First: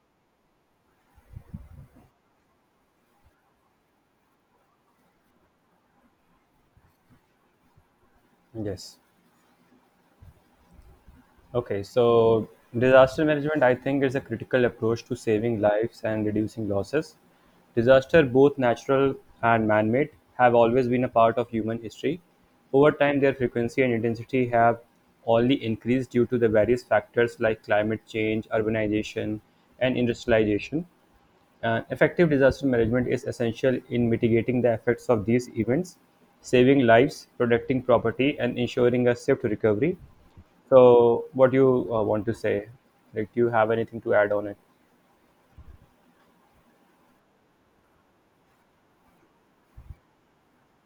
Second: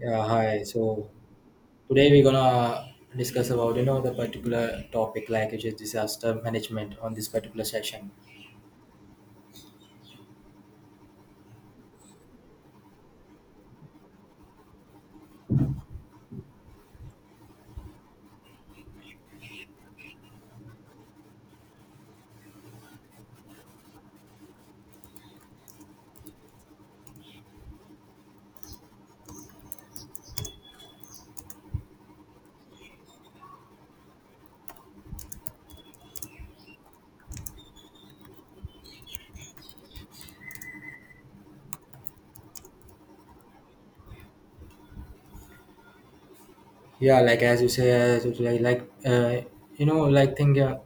Yeah, hi. So today we're gonna discuss about the particular topic, like, which is disaster management on this particular session. Yes. Okay. So, disaster management, I think, is a critical approach to saving lives and reducing losses. Disaster, both natural and man made, have always been a part of human history. Over time, their frequency and intensity have only increased due to the various factors like climate change, urbanization, and industrialization. And effective disaster management is essential in mitigating the effects of these events, saving lives, protecting property, and ensuring a safe recovery. So, what do you want to say? Like, do you have anything to add on it? Yeah, like like like thing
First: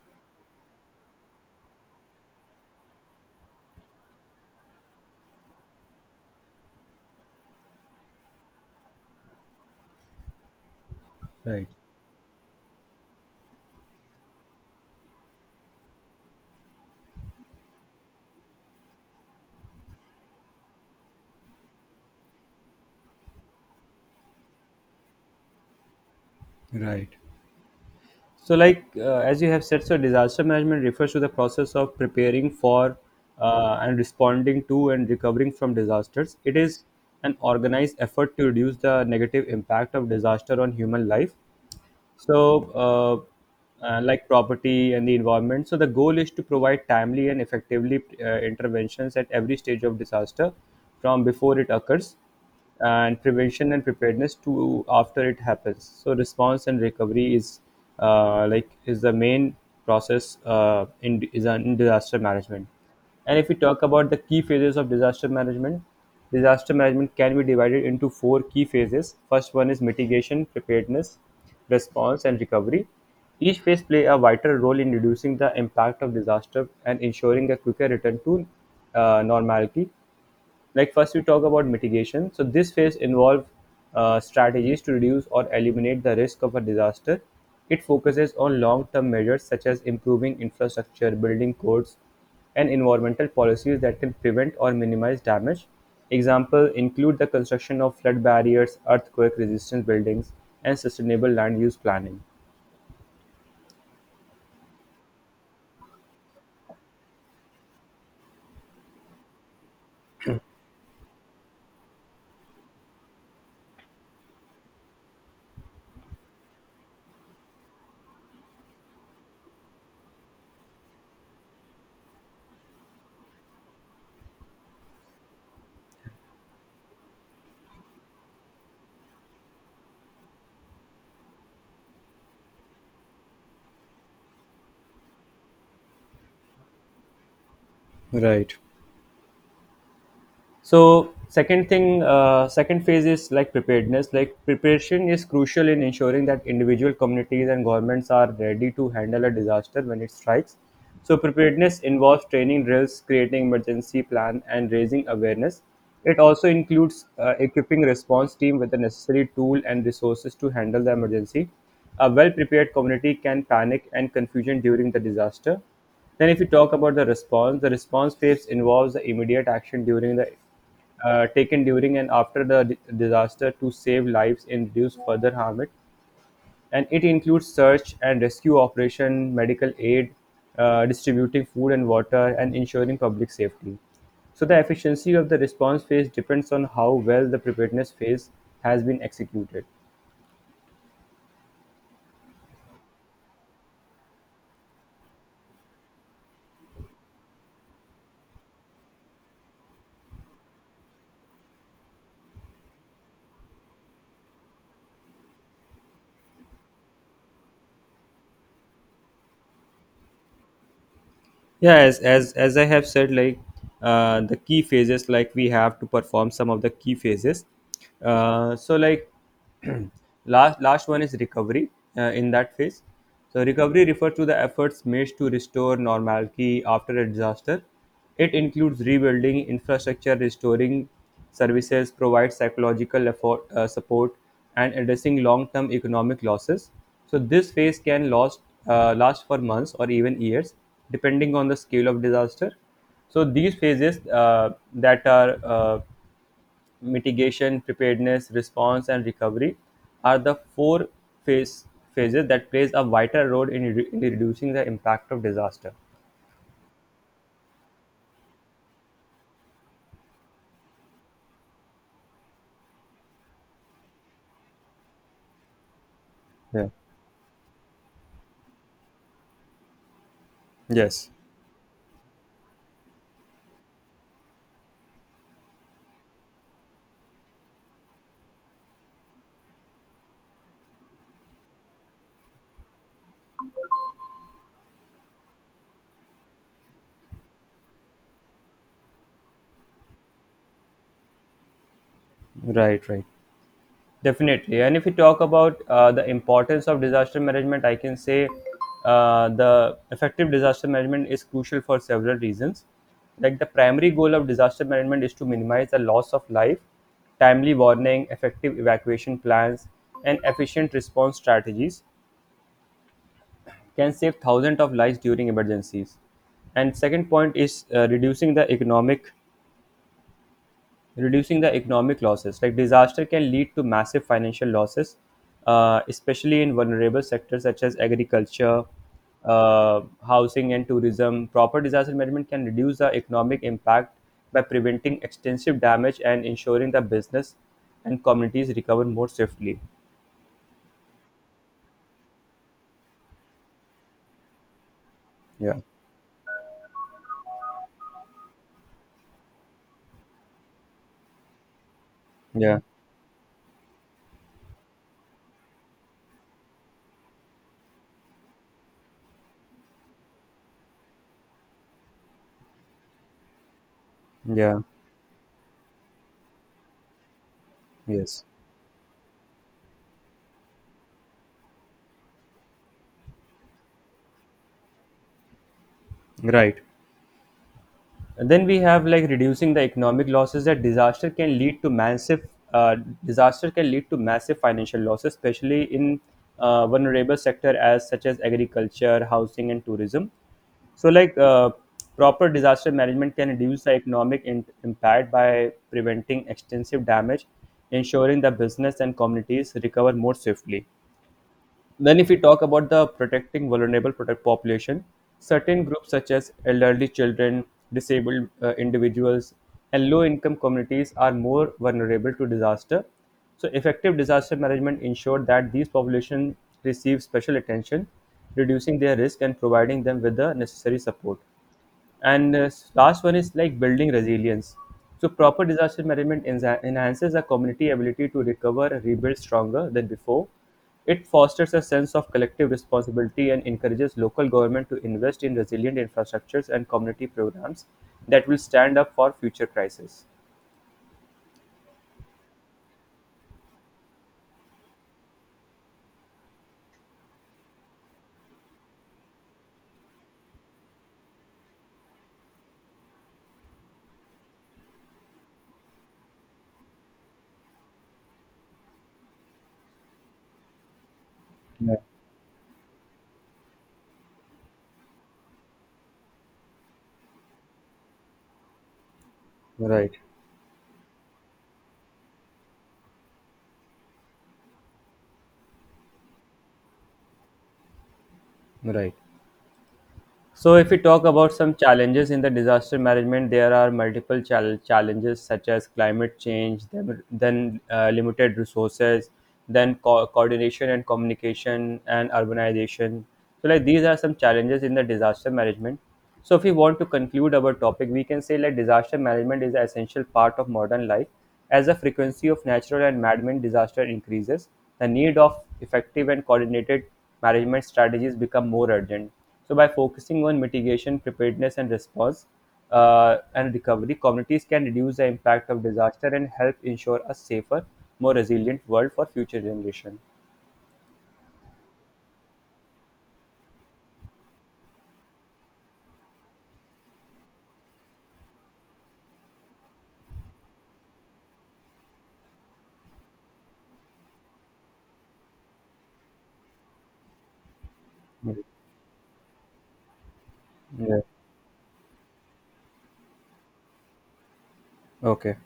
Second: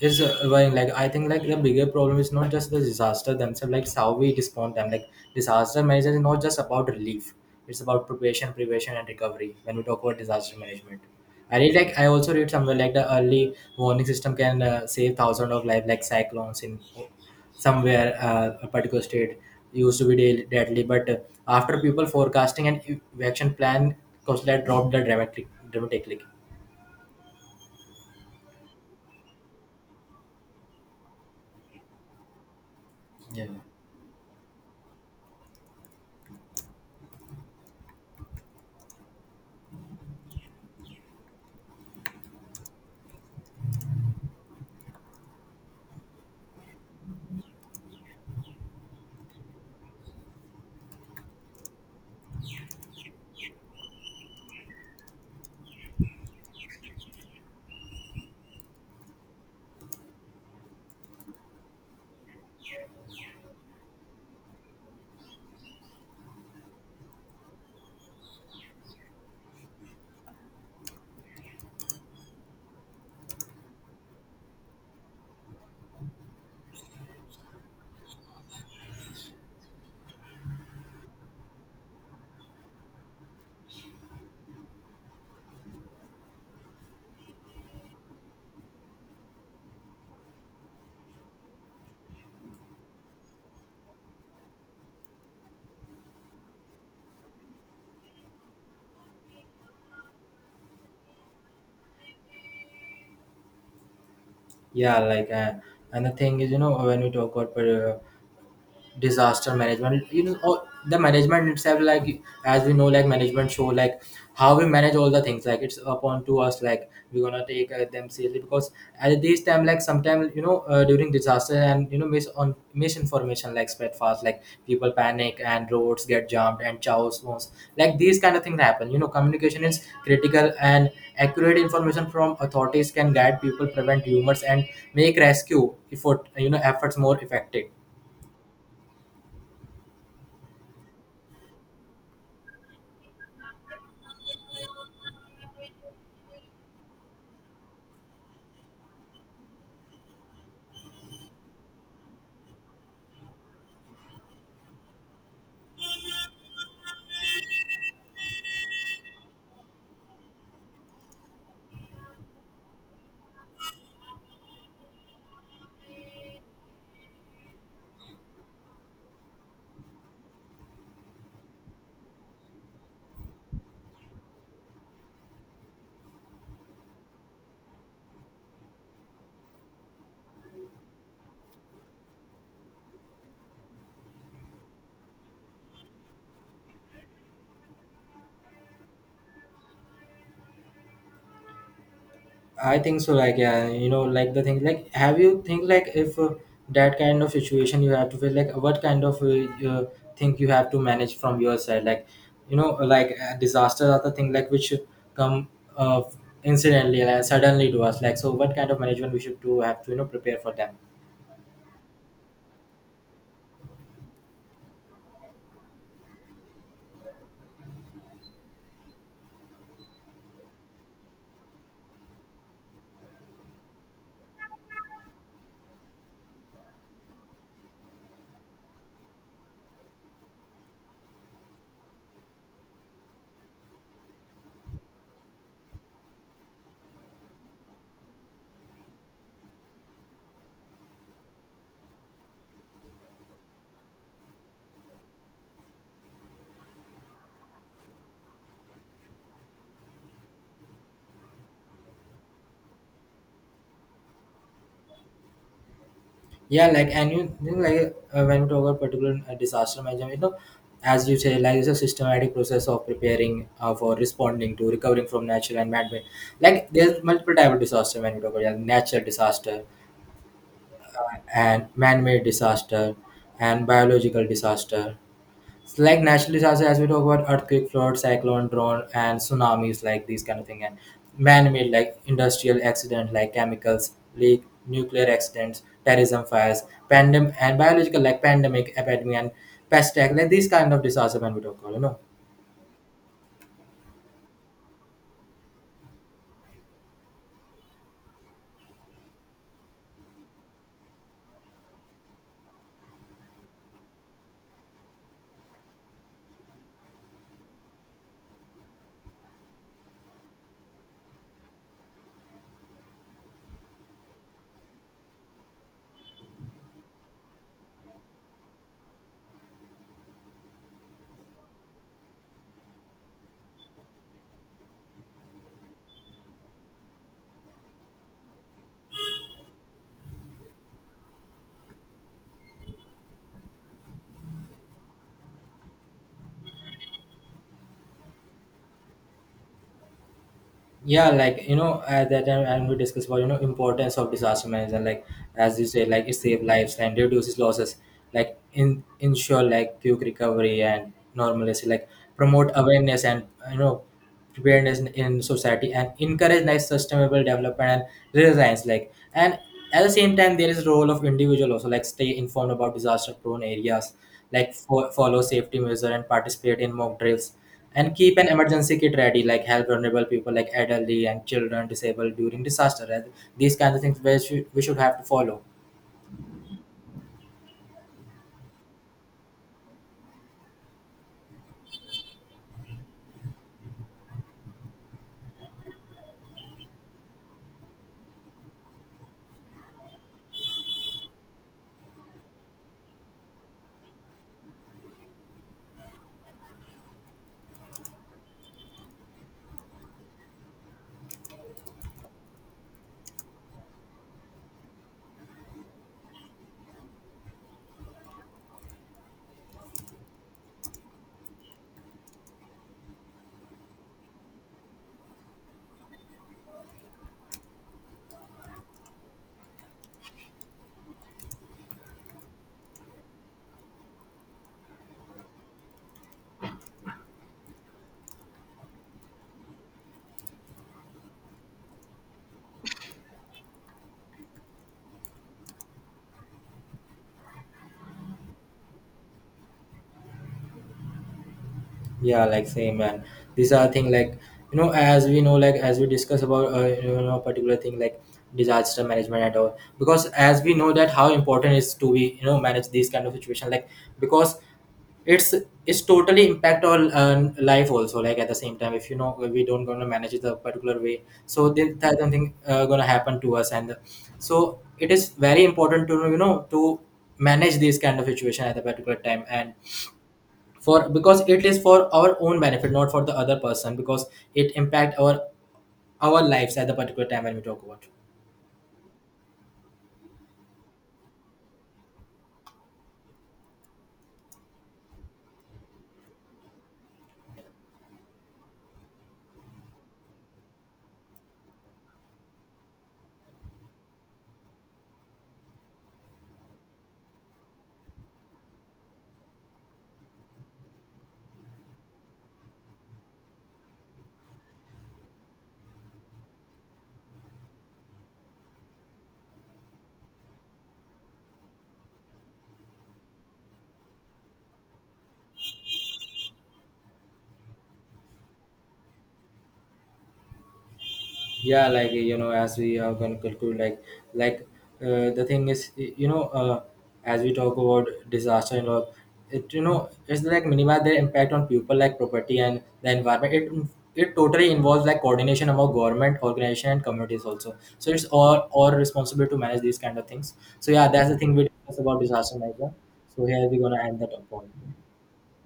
is well, like I think like the bigger problem is not just the disaster themselves, like it's how we respond them. Like, disaster management is not just about relief, it's about preparation, prevention and recovery when we talk about disaster management. i Right, read like i also read somewhere, like the early warning system can save thousands of lives, like cyclones in somewhere, a particular state, used to be deadly, but after people forecasting and evacuation plan, coastline dropped the dramatically. right. So, like as you have said, so disaster management refers to the process of preparing for Yeah. And responding to and recovering from disasters. It is an organized effort to reduce the negative impact of disaster on human life, so like property and the environment. So the goal is to provide timely and effectively interventions at every stage of disaster, from before it occurs and prevention and preparedness to after it happens, so response and recovery is, like, is the main process is in disaster management. And if we talk about the key phases of disaster management, disaster management can be divided into four key phases. First one is mitigation, preparedness, response, and recovery. Each phase play a vital role in reducing the impact of disaster and ensuring a quicker return to normality. Like, first we talk about mitigation, so this phase involves strategies to reduce or eliminate the risk of a disaster. It focuses on long-term measures such as improving infrastructure, building codes, and environmental policies that can prevent or minimize damage. Examples include the construction of flood barriers, earthquake resistant buildings, and sustainable land use planning. Yeah, like and the thing is, when we talk about disaster management, all, the management itself, like as we know, like management show like how we manage all the things, like it's upon to us, like we're gonna take them seriously, because at this time, like sometimes, during disaster, and misinformation like spread fast, like people panic and roads get jammed and chaos was, like these kind of things happen. Communication is critical, and accurate information from authorities can guide people, prevent rumors and make rescue effort, efforts more effective. Right. So second thing, second phase is like preparedness. Like, preparation is crucial in ensuring that individual communities and governments are ready to handle a disaster when it strikes. So preparedness involves training drills, creating emergency plan, and raising awareness. It also includes equipping response team with the necessary tool and resources to handle the emergency. A well prepared community can panic and confusion during the disaster. Then if you talk about the response phase involves the immediate action during the taken during and after the disaster to save lives and reduce further harm. It includes search and rescue operation, medical aid, distributing food and water, and ensuring public safety. So the efficiency of the response phase depends on how well the preparedness phase has been executed. I think so. Like, yeah, like the thing, like, have you think, like, if that kind of situation, you have to feel like what kind of thing you have to manage from your side, like, like disasters are the thing like which come uh, incidentally and suddenly to us, like, so what kind of management we should do have to prepare for them. Yeah, as I have said, like, the key phases, like we have to perform some of the key phases. So like, last one is recovery. In that phase, so recovery refers to the efforts made to restore normality after a disaster. It includes rebuilding infrastructure, restoring services, provide psychological effort, support, and addressing long-term economic losses. So this phase can last, last for months or even years, depending on the scale of disaster. So these phases, that are, mitigation, preparedness, response, and recovery are the four phase phases that plays a vital role in, in reducing the impact of disaster. Yeah, like, and you think, like when we talk about particular disaster management, as you say, like it's a systematic process of preparing for responding to recovering from natural and man-made. Yeah. Like, there's multiple type of disaster when we talk about, like natural disaster Yes. and man-made disaster and biological disaster. It's like naturally disasters, as we talk about earthquake, flood, cyclone, drone, and tsunamis, like these kind of thing, and man-made, like industrial accident, like chemicals, leak, nuclear accidents, terrorism, fires, pandemic, and biological, like pandemic, epidemic, and pest attack, like these kind of disaster when we talk about, Right. Right. Definitely. And if you talk about the importance of disaster management, I can say the effective disaster management is crucial for several reasons. Like the primary goal of disaster management is to minimize the loss of life, timely warning, effective evacuation plans, and efficient response strategies can save thousands of lives during emergencies. And second point is reducing the economic, reducing the economic losses. Like disaster can lead to massive financial losses, especially in vulnerable sectors such as agriculture, housing, and tourism. Proper disaster management can reduce the economic impact by preventing extensive damage and ensuring that business and communities recover more swiftly. Yeah, like, at that time, and we discussed about importance of disaster management, like as Yeah, you say, like it saves lives and reduces losses, like in ensure like quick recovery and normalcy, like promote yeah, awareness and you know preparedness in society and encourage like sustainable development and resilience, like, and at the same time there is role of individual also, like stay informed about disaster prone areas, like yeah, follow safety measure and participate in mock drills and keep yes, an emergency kit ready, like help vulnerable people like elderly and children disabled during disaster. And these kinds of things we should have to follow. right. And then we have like reducing the economic losses that disaster can lead to massive, uh, disaster can lead to massive financial losses, especially in vulnerable sector as such as agriculture, housing, and tourism. So, like proper disaster management can reduce the economic impact by preventing extensive damage, ensuring the business and communities recover more swiftly. Then, if we talk about the protecting vulnerable product population, certain groups such as elderly children, disabled individuals, and low income communities are more vulnerable to disaster. So, effective disaster management ensured that these populations receive special attention, reducing their risk and providing them with the necessary support. And last one is like building resilience. So proper disaster management enhances a community ability to recover and rebuild stronger than before. It fosters a sense of collective responsibility and encourages local government to invest in resilient infrastructures and community programs that will stand up for future crises. Yeah, like same, and these are thing, like, as we know, like as we discuss about particular thing like disaster management and all, because as we know that how important is to be manage these kind of situation, like because it's it's totally impact on life also, like at the same time if we don't gonna manage it a particular way, so then Yeah. that something gonna happen to us, and so it is very important to to manage this kind of situation at a particular time, and Right. for because it is for our own benefit, not for the other person, because it impact our lives at the particular time when we talk about. Right. So, if we talk about some challenges in the disaster management, there are multiple challenges such as climate change, then limited resources, then coordination and communication, and urbanization. So, like these are some challenges in the disaster management. So, if we want to conclude our topic, we can say like disaster management is an essential part of modern life. As the frequency of natural and man-made disaster increases, the need of effective and coordinated management strategies become more urgent. So by focusing on mitigation, preparedness, and response, and recovery, communities can reduce the impact of disaster and help ensure a safer, more resilient world for future generation. Yeah, like, as we are going to conclude, like the thing is, as we talk about disaster and all, it, it's like minimize their impact on people, like property and the environment. It totally involves like coordination among government organization and communities also, so it's all Mm. all responsible to manage these kind of things. So yeah, Yeah. that's the thing we discuss about disaster management. So here we're gonna end the talk point. Okay.